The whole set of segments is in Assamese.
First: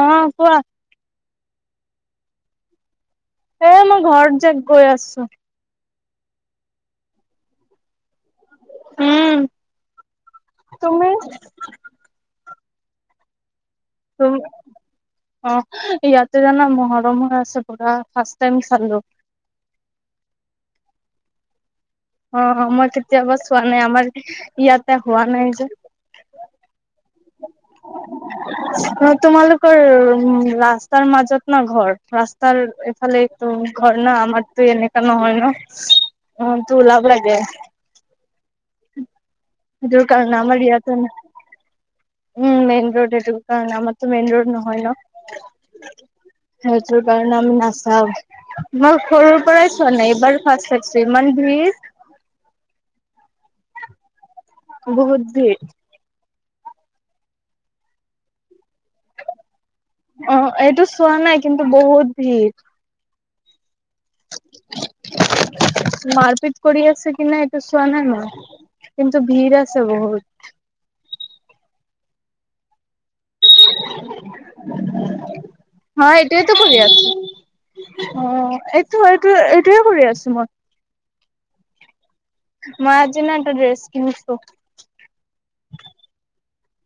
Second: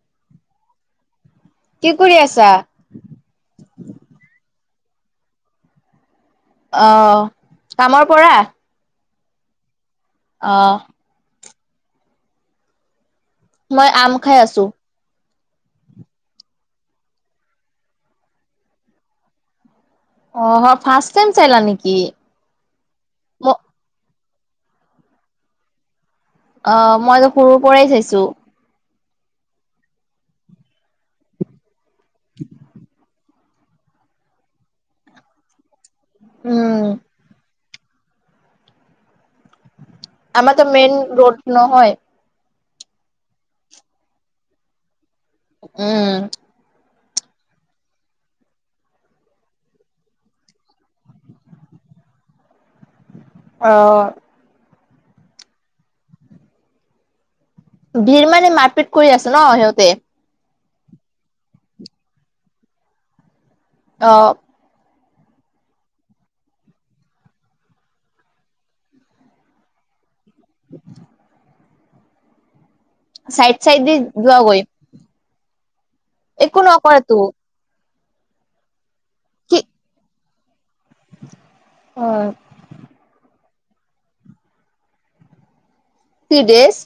আহ কোৱা। কি কৰি আছা। অ মই ঘৰ যে গৈ আছো। অ', কামৰ পৰা। উম, অ', তুমি? মই আম, খাই আছো। অ', ইয়াতে জানা মহৰম হৈ আছে পুৰা ফাৰ্ষ টাইম চালো। অ' ফাৰ্ষষ্ট, টাইম চালা নেকি? অ', মই কেতিয়াবা ম চোৱা নাই আমাৰ ইয়াতে হোৱা নাই যে? অ', মইতো সৰুৰ পৰাই চাইছো। অ', তোমালোকৰ উম, ৰাস্তাৰ মাজত না ঘৰ ৰাস্তাৰ এফালে। তোৰ ঘৰ ন' আমাৰতো এনেকা নহয় ন' অ, তোৰ উম, ওলাব লাগে। ক' ন আমাৰতো ম মেইন আছে ৰোড নহয়। ন। উম' মেইন ৰোড এইটুু কাৰণে আমাৰতো মেইন ৰোড নহয় ন? উম। কাৰণে আমি নাচাওঁ মই সৰুৰ পৰাই চোৱা নাই এইবাৰ ফছো চাইছোঁ ইমান ভিৰ আহ। বহুত ভিৰ ভিৰ মানে মাৰপিত কৰি আছো ন সিহঁতে। অ এইটো চোৱা নাই কিন্তু বহুত ভিৰ অ' মাৰপিট কৰি আছে কি না এইটো চোৱা না নাই কিন্তু ভিৰ আছে বহুত। [inaudible] চাইড চাইড দি যোৱাগৈ। হাঁ এইটোৱেতো একো কৰি আছোঁ। নকৰেতো। অ', এইটো এইটো কি এইটোয়ে কৰি আছোঁ মই। অ', মই আজি না এটো ড্ৰেছ কিনিছো। বিদেশ।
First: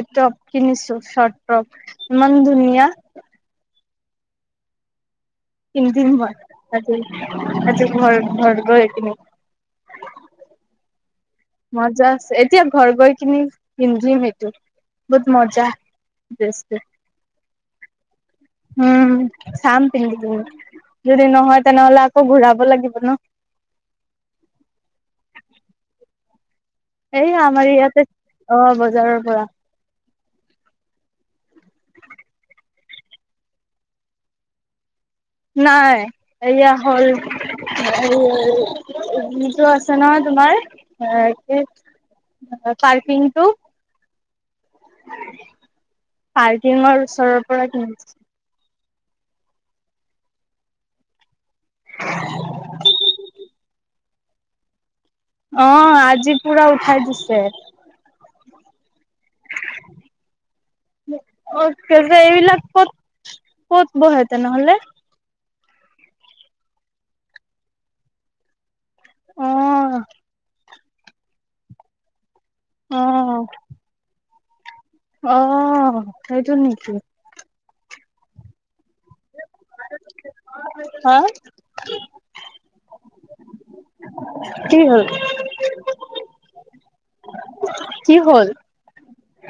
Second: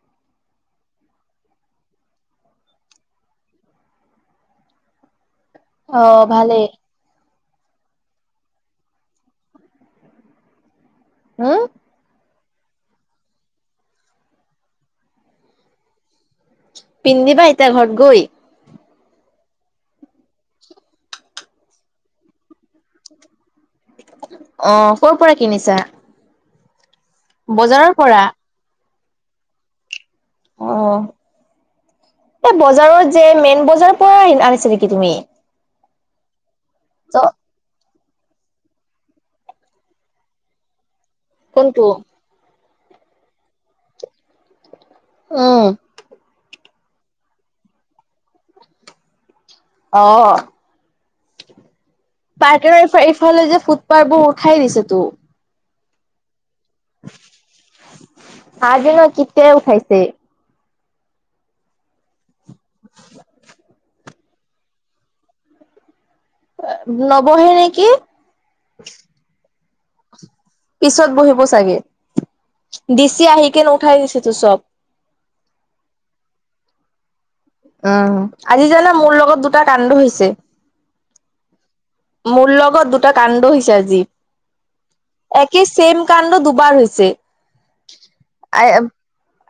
এইটপ কিনিছো শৰ্ট টপ ইমান ধুনীয়া। পিন্ধিম অ', মই ভালেই। আজি। আজি ঘৰ ঘৰ গৈ পিন্ধিম। উম, মজা, আছে এতিয়া ঘৰ গৈ কিনি পিন্ধিম সেইটো বহুত মজা। ড্ৰেছটো পিন্ধিবা এতিয়া ঘৰত গৈ। উম, চাম পিন্ধি কিনি, যদি নহয় তেনেহলে আকৌ ঘূৰাব লাগিব ন। অ', কৰ পৰা কিনিছা? এই আমাৰ বজাৰৰ ইয়াতে পৰা? অ', বজাৰৰ পৰা। অ', এই বজাৰত যে মেইন বজাৰৰ পৰা আনিছা নেকি তুমি? নাই, এয়া হ'ল। আৰু যটো আছে নহয় তোমাৰ? কোনটো? পাৰ্কিংটো। উম, কিমাৰ ওচৰৰ পৰা কিনিছো। অ', পাৰ্কৰ ইফালে যে ফুটপাথ বোৰ উঠাই দিছে তো। অ', আজি পুৰা উঠাই দিছে। আজি নহয় কেতিয়াই উঠাইছে। এইবিলাক কত কত বহে তেনেহ'লে? নবহে নেকি। অ', পিছত বহিব চাগে দিচি অ আহিকে উঠাই দিছেতো চব। অ', সেইটো নেকি? উম, আজি জানা মোৰ লগত দুটা কাণ্ড হৈছে। হা? মূল লগত দুটা কাণ্ড হৈছে আজি, কি হ'ল একেই ছেম কাণ্ড দু বাৰ হৈছে। কি হ'ল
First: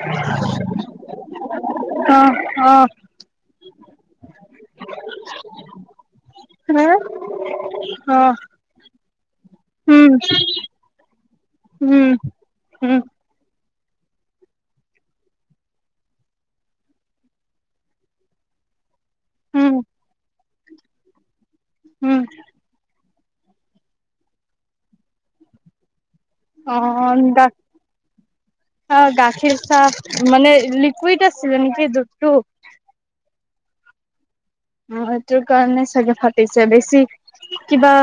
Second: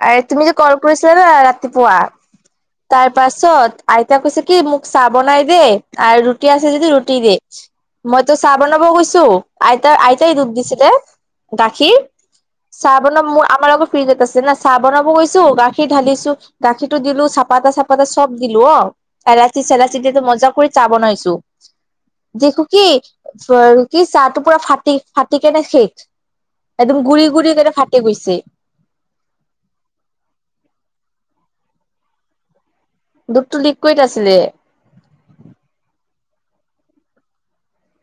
আৰ তুমি যে কল কৰিছিলাঁ ন' ৰাতিপুৱা। অ অ তাৰ পাছত আইতা কৈছে কি মোক চাহ বনাই দে আৰু ৰুটি আছে হে যদি ৰুটি দে অ মইতো চাহ বনাবও গৈছো আইতা উম আইতাই দুধ দিছিলে গাখীৰ উম, চাহ উম বনাব মোৰ আমাৰ আত ফ্ৰিজত আছে না চাহ বনাব গৈছো গাখীৰ ঢালিছো গাখীৰটো দিলো চ চাপাতা চাপাতা চব দিলো অ, এৰাচি উম চৰাচি দিটো মজা কৰি চাহ বনাইছো। উম দেখো কি কি চাহটো পুৰা ফাটি ফাটি কেনে শেষ একদম গুৰি অন্তা গুৰি কেনে ফাটি গৈছে অ', গাখীৰ চাহ মানে লিকুইড আছিলে নেকি দুধটো? দুধটো লিকুইট আছিলে। অ', সেইটোৰ কাৰণে চাগে ফাটিছে বেছি কিবা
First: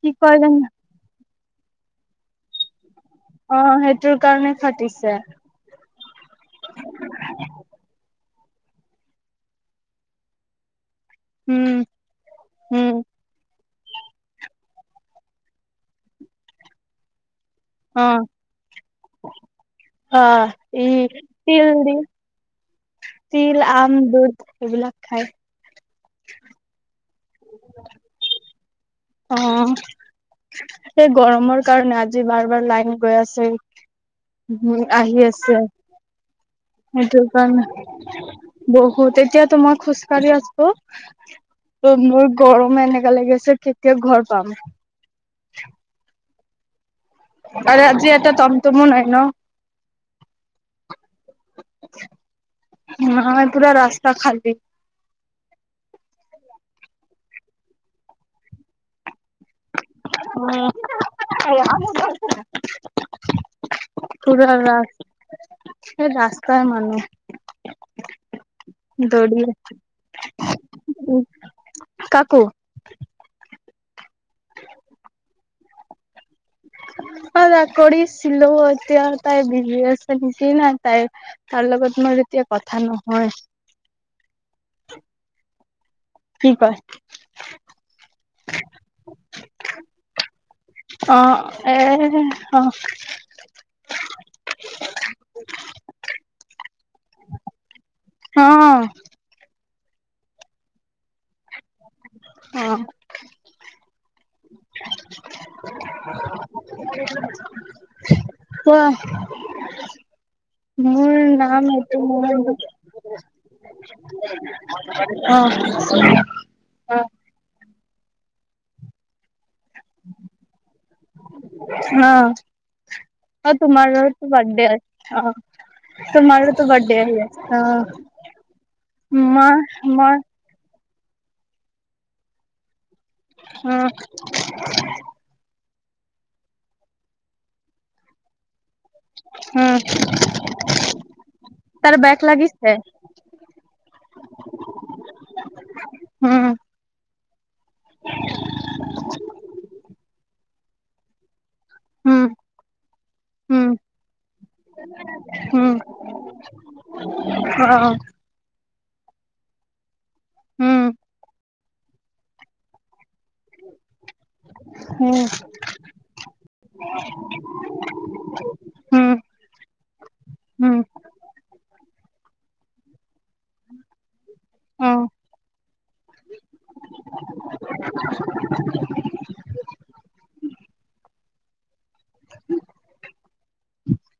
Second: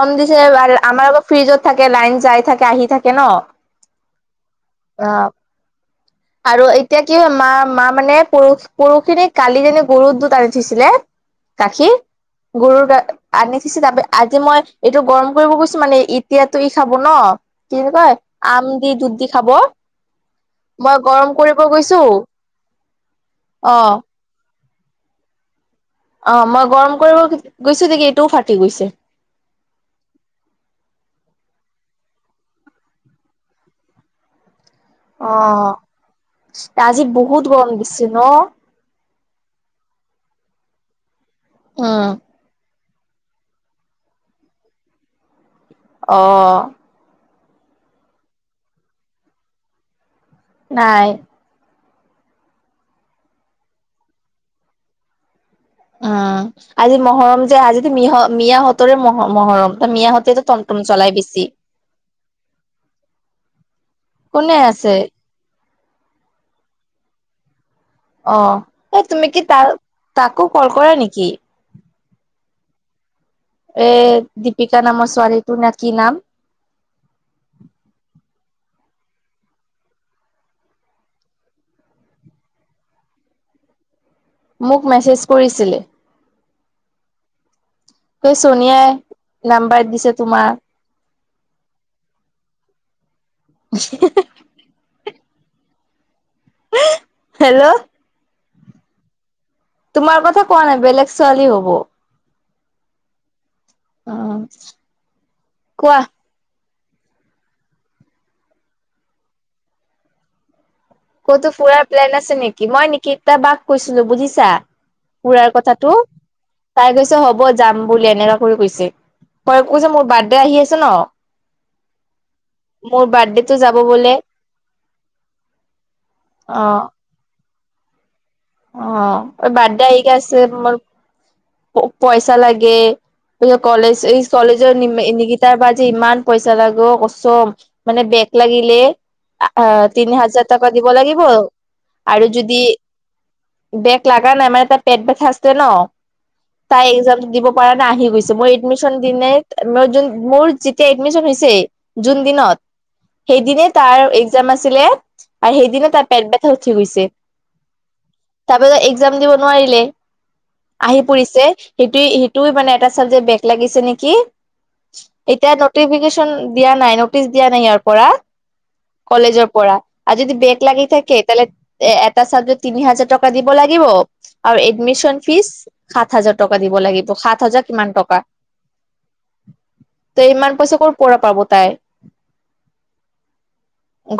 কি কয় দিছে জানো আমাৰ আকৌ ফ্ৰিজত থাকে লাইন যাই থাকে আহি থাকে ন অ', সেইটোৰ কাৰণে অ ফাটিছে। আৰু এতিয়া কি হয় মা মা মানে পৰহি পৰখিনি কালি জানো গৰুৰ দুদ আনি থৈছিলে। উম গাখীৰ গৰুৰ উম গাখ আনি দিছে তাপি আজি মই এইটো গৰম কৰিব গৈছো মানে এতিয়াতো ই খাব ন কি বুলি অ কয়? আম দি দুধ দি খাব। অ ই মই গৰম কৰিব তিল দি গৈছো। তিল অ আম দুধ এইবিলাক খাই অ, মই গৰম কৰিব গৈছো নেকি এইটোও ফাটি গৈছে। অ, সেই গৰমৰ কাৰণে আজি বাৰ বাৰ লাইন গৈ আছে। উম, আহি অ আছে আজি সেইটো বহুত গৰম কাৰণে দিছে ন বহুতে এতিয়া তো মই খোজকাঢ়ি আছো ত উম মোৰ গৰমে এনেকা লাগি আছে কেতিয়া ঘৰ পাম। অঁ, আৰু আজি এটা তমটমো নাই ন, নাই। হ, ম পুৰা ৰাস্তা খালী। উম, আজি মহৰম যে আজি মিহ মিয়াহঁতৰে মহ মহৰম। মিয়া হতেতো টনটন চলাই বেছি কোনে আছে? সেই ৰাস্তাৰ মানুহ অ, এই তুমি দৌৰি কি তাৰ তাকো কল কৰা উ নেকি? কাকো এ, দীপিকা নামৰ ছোৱালীটো নে কি নাম? অ, তাকৰিছিলো এতিয়া তাই বিজি আছে নেকেই নাই তাই তাৰ লগত ম [unintelligible] এতিয়া কথা নহয়। মোক মেছেজ কৰিছিলে। কি কয়? কয়, চনিয়াই নাম্বাৰ দিছে তোমাৰ। অ', এই অহ। [inaudible] [inaudible] হেল্ল'। হম। তোমাৰ কথা কোৱা নাই, বেলেগ ছোৱালী হ'ব। অহ। অহ। অহ। কোৱা? মোৰ নাম ক'তো ফুৰাৰ প্লেন আছে এইটো নেকি মই নিকিতা বাক কৈছিলো মোৰ বুজিছা ফুৰাৰ অ। কথাটো তাই অ', কৈছে, হ'ব যাম বুলি এনেকা কৰি কৈছে। মই [unintelligible] যে মোৰ বাৰ্থডে আহি আছে ন। অ', মোৰ বাৰ্থডেটো অ যাব বোলে তোমাৰো বাৰ্থডে আছে অ। অ তোমাৰোতো বাৰ্থডে আহি আছে অহ। অ', বাৰ্থডে আহি আছে মোৰ, পইচা লাগে। প উম, কলেজ এই কলেজৰ নিগিতাৰ ব যে ইমান পইচা লাগে অ, কচম মানে বেগ লাগি উম, তিনি হাজাৰ টকা দিব লাগিব তাৰ বেগ আৰু যদি লাগিছে বেগ লাগা নাই মানে তাত পেট বথ [unintelligible] ন। উম, তাই দিব পৰা নাই আহি গৈছে, মই এডমিচন দিনাই যেতিয়া এডমিচন হৈছে, জুন উম, দিনত। সেইদিনে উম, তাৰ একজাম আছিলে আৰু উম, সেইদিনে তাৰ পেট বথ উঠি গৈছে। অ', তাৰপিছত একজাম দিব ওলাই আহিলে, উম, আহি পৰিছে সেইটোৱেই, সেইটোৱেই মানে এটা [unintelligible] বেগ লাগিছে নেকি? উম, এতিয়া নটিফিকেশ্যন দিয়া নাই, নটিচ দিয়া নাই ইয়াৰ পৰা। উম, কলেজৰ পৰা আৰু যদি বেগ উম, লাগি থাকে, তেলে এটা চাবজেকত তিনি হাজাৰ টকা দিব লাগিব। আৰু অ', এডমিশন ফিজ সাত হাজাৰ টকা দিব লাগিব, সাত হাজাৰ কিমান টকা। [inaudible] ত' ইমান পইচা কৰ পৰা পাব তাই,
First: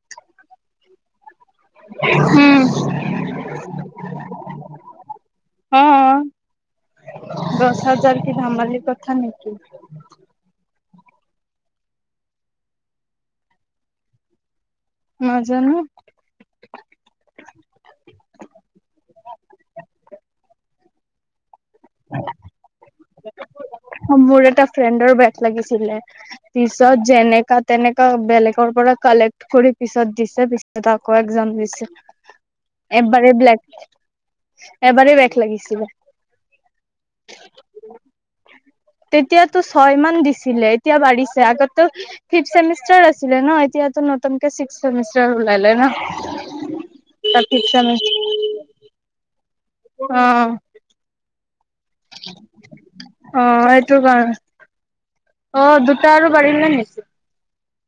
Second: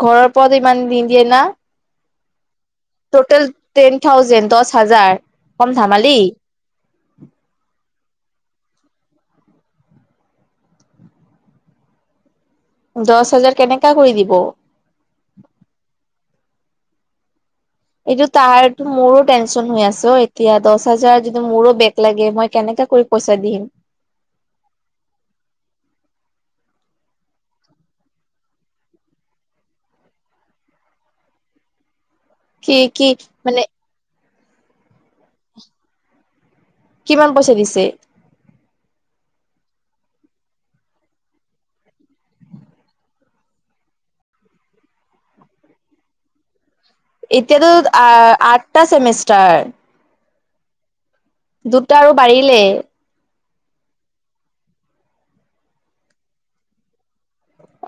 ঘৰৰ পৰাটো ইমান নিদিয়ে না। উম। ট'টেল টেন থাউজেণ্ড দহ হাজাৰ, কম ধামালি। অ', দহ হাজাৰ কি ধেমালিৰ কথা নেকি? দহ হাজাৰ কেনেকা কৰি দিব। নাজানো। এইটো তাহাৰতো মোৰো টেনচন হৈ আছে অ এতিয়া দহ হাজাৰ যদি মোৰো বেগ লাগে, মই কেনেকা কৰি পইচা দিম। মোৰ এটা ফ্ৰেণ্ডৰ বেগ লাগিছিলে, পিছত যেনেকা তেনেকা বেলেগৰ পৰা কালেক্ট কৰি পিছত দিছে পিছত আকৌ একজাম দিছে। কি কি মানে? এবাৰেই বেগ লাগিছিল। কিমান পইচা দিছে? তেতিয়াতো ছয় মান দিছিলে, এতিয়া বাঢ়িছে আগতে ফিফ ছেমিষ্টাৰ আছিলে ন এতিয়া টো নতুনকে ছিক্স ছেমিষ্টাৰ ওলালে নহ। এতিয়াতো আ আঠটা ছেমিষ্টাৰ। অ দুটা আৰু বাঢ়িলেই অ সেইটো কাৰণে অ দুটা আৰু বাঢ়িলে নেকি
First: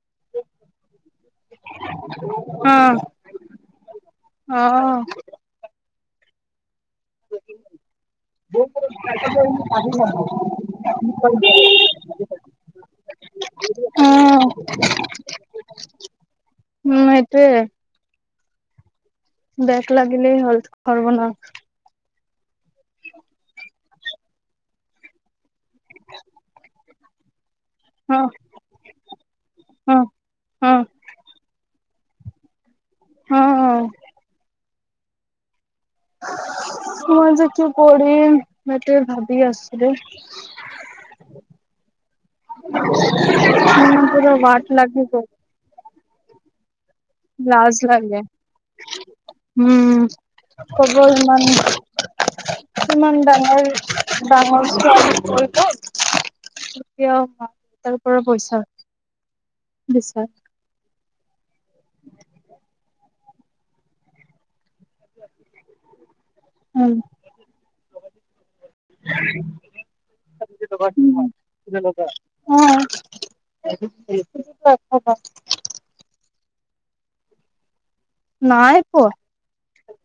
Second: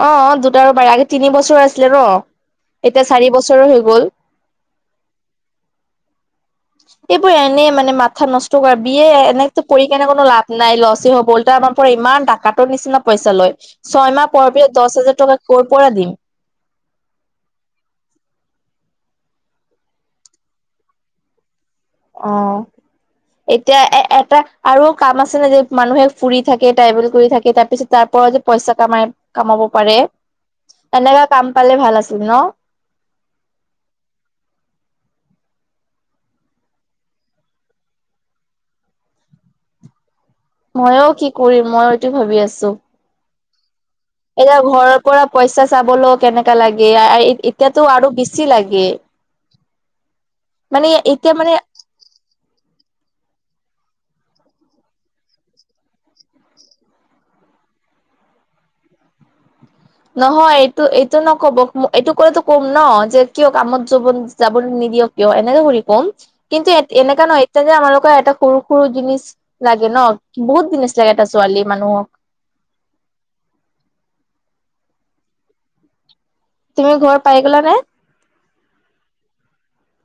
অ অ দুত আৰু বাৰে আগে তিনি বছৰ আছিলে ৰ অ এতিয়া চাৰি বছৰ হৈ গল অ অ এইবোৰ এনেই মানে মাথা নষ্ট কৰা বিয় এনে কে পঢ়ি কোনো লাভ নাই লচ হ বলত আমাৰ পৰা ইমান ডাকটোৰ নিচিনা পইচা লৈ ছয়মাহ পৰ পিছ দহ হাজাৰ টকা ক'ৰ পৰা দিম উম এতুএই বেগ লাগিলে হল খব ন অ এতিয়া এ এটা আৰু কাম আছে নে যে মানুহে ফুৰি থাকে ট্ৰাইভেল কৰি থাকে পিত তাৰ অ পৰা য পইচা কামাই কামাব অ', পাৰে অ', তেনেকা কাম পালে ভাল আছে ছিল ন অ অ মই যেতিয়া কৰি মই তে ভাবি আছো মই কি কৰিম মই এইটো ভাবি আছো মোৰ পুৰা এতিয়া বাট ঘৰৰ লাগি পৰা গ'ল, পইচা চাবলৈও কেনেকা লাগে লাজ এতিয়াতো আৰু লাগে। বেছি লাগে উম মানে কব এতিয়া ইমান মানে ইমান ডাঙৰ [unintelligible] এতিয়া মা দেউতাৰ পৰা পইচা বিচাৰে নহয় এইটো এইটো নকব এইটো কতো কম ন যে কিয় কামত য যাবলৈ নিদিয়ক কিয় এনেকে কৰি ক'ম কিন্তু এ উম। এনেককা নহয় এতিয়া যে আমাৰা লোকৰ এটা সৰু সৰু জিছ লাগে ন বহুত জিনছ লাগে এটা চ উ হব তুমি ঘৰ পাই গ'লা নে নাই পোৱা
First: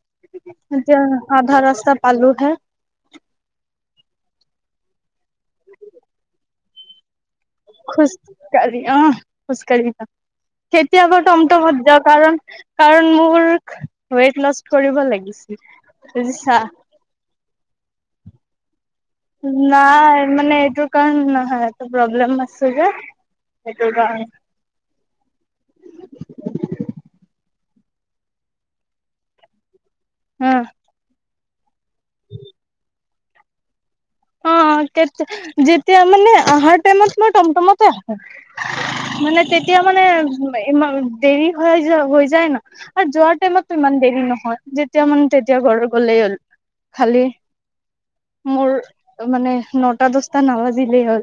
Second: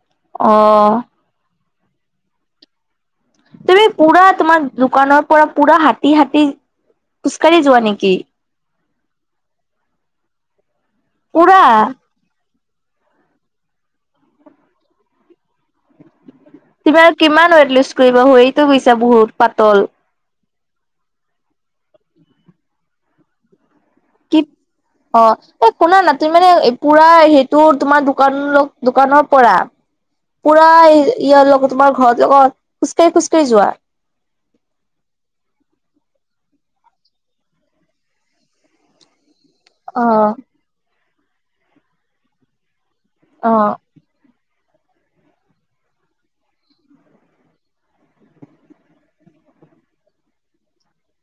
অ', এতিয়া আধা ৰাস্তা চ পালো হে তুমি পুৰা তোমাৰ দোকানৰ পৰা পুৰা হাতী হাতী খোজকাঢ়ি যোৱা নেকি? খুজকাঢালি অ খুচকাঢালি ন কেতিয়াবা পুৰা তমটমত যাওঁ কাৰণ কাৰণ মোৰ ৱেইট লচ কৰিব লাগিছিল বুজিছা তুমি আৰু কিমান ৱেট লিষ্ট কৰিব হতটো নাই মানে এইটোৰ কাৰণ নহয় এ প্ৰব্লেম আছে যে সেইটোৰ কাৰণে কি অ এই শুনা নাতিতি মানে পুৰা সেইটো তোমাৰ দ দোকানৰ পৰা উম প তোমাৰ ঘৰত লগত খোজকাঢ়ি খোজকাঢ়ি যোৱা অ যেতিয়া মানে অহাৰ মই টমটমতে আছো মানে তেতিয়া মানে অ', দেৰি হৈ য হৈ যায় ন আৰু যোৱাৰ অ', টাইমতো ইমান দেৰি নহয় যেতিয়া মানে তেতিয়া ঘৰত গলেই হ'ল খালি মোৰ ত মানে নটা দসটা নাবাজিলেই হ'ল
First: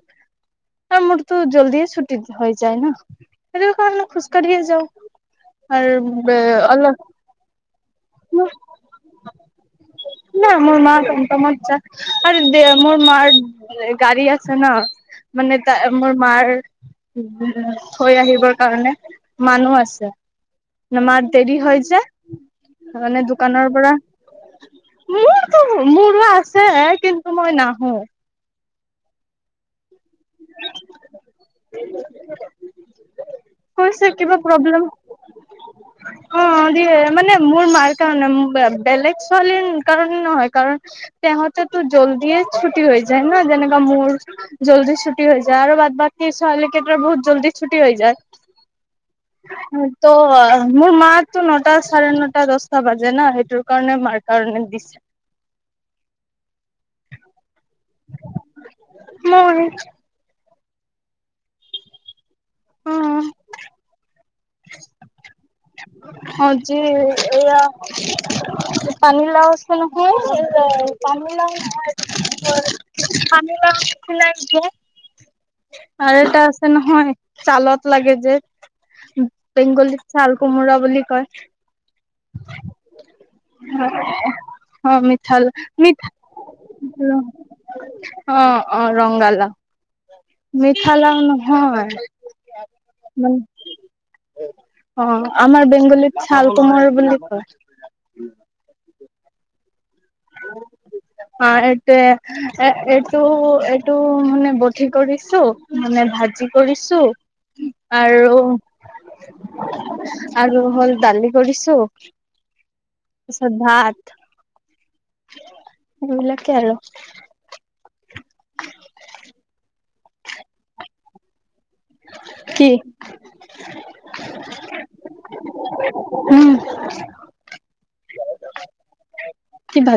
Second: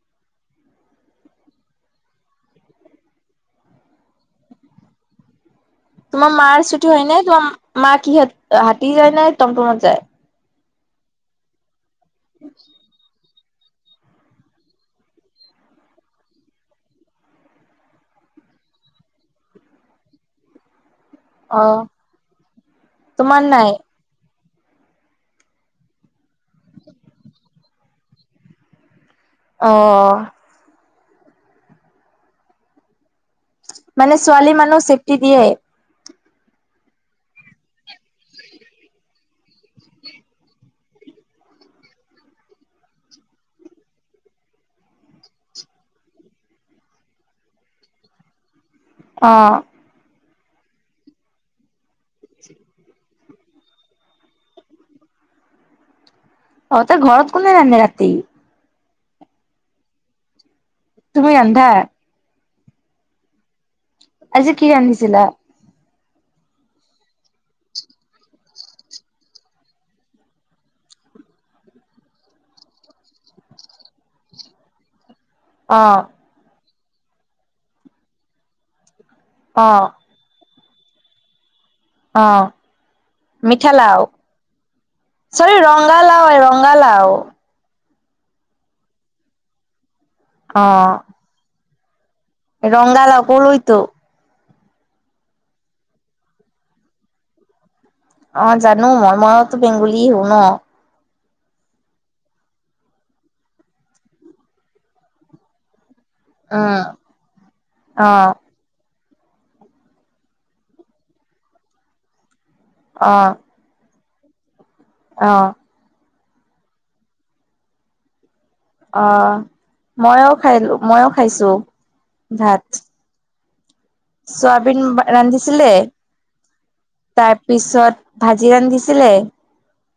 মোৰতো জলদিয়ে ছুট হৈ যায় ন সেইটো কাৰণ খোজকাঢ়িয়ে যও উ তোমাৰ মাৰ ছুটি হয় নাই তোমাৰ মা কি হাতী যায় নাই টমটমত যায় না মোৰ মাৰ তমটম যাই আৰু দে মোৰ মাৰ গাড়ী আছে ন মানে তাৰ মোৰ মাৰ উ থৈ আহিবৰ কাৰণে মানুহ আছে উ মাৰ দেৰি হৈ য মানে তোমাৰ নাই দোকানৰ পৰা মোৰো মোৰো আছে কিন্তু মই নাহো অ [unintelligible] কৈছে মানে কিবা ছোৱালী প্ৰব্লেম মানুহ চেফটি দিয়ে অ দিয় মানে মোৰ মাৰ কাৰণে বেলেগ ছোৱালীৰ কাৰণে নহয় কাৰণ তেহতেতো জলদিয় ছুটি হৈ যায় ন যেনেকা মোৰ জলদি ছুটি হৈ যায় আৰু বাদ বাক ছোৱালী কেইটাৰ বহুত জলদি ছুটি হৈ যায় অ', অ মোৰ মাতো নটা চাৰে নটা দচটা বাজে ন সেইটোৰ কাৰণে মাৰ কাৰণে দিছে অ তাৰ ঘৰত কোনে ৰান্ধে ৰাতি মই তুমি ৰন্ধা? উম আজি কি ৰান্ধিছিলা আজি এয়া পানিলা আছে নহয় পানীলাও নহয় আমি বা খোলাই যে অ', আৰু এটা আছে নহয় চালত লাগে যে অ', বেংগলী চাল কোমোৰা বুলি কয় অ মিঠালাও অ মিঠা ল চৰি ম ৰঙালাও ৰঙালাও অ অ ৰঙলাও মিঠা লাও নহয় ৰংগালা মানে ক'লঐতো [unintelligible] অ আমাৰ বেংগলীৰত চাল কুমাৰ বুলি কয় অ জানো মময়তো বেংগুলী হও ন অ এইটোৱে এ এইটো এইটো মানে বঠি কৰিছো মানে ভাজি উম, কৰিছো অ', আৰু খালোঁ হল দালি কৰিছো অ', শ্ৰদ্ধা অ নিকল [unintelligible] অ মই খাই মইও খাইছো ভাত কি চোৱাবিন ৰান্ধিছিলে উম তাৰ পিছত ভাজি ৰান্ধিছিলে কি ভাত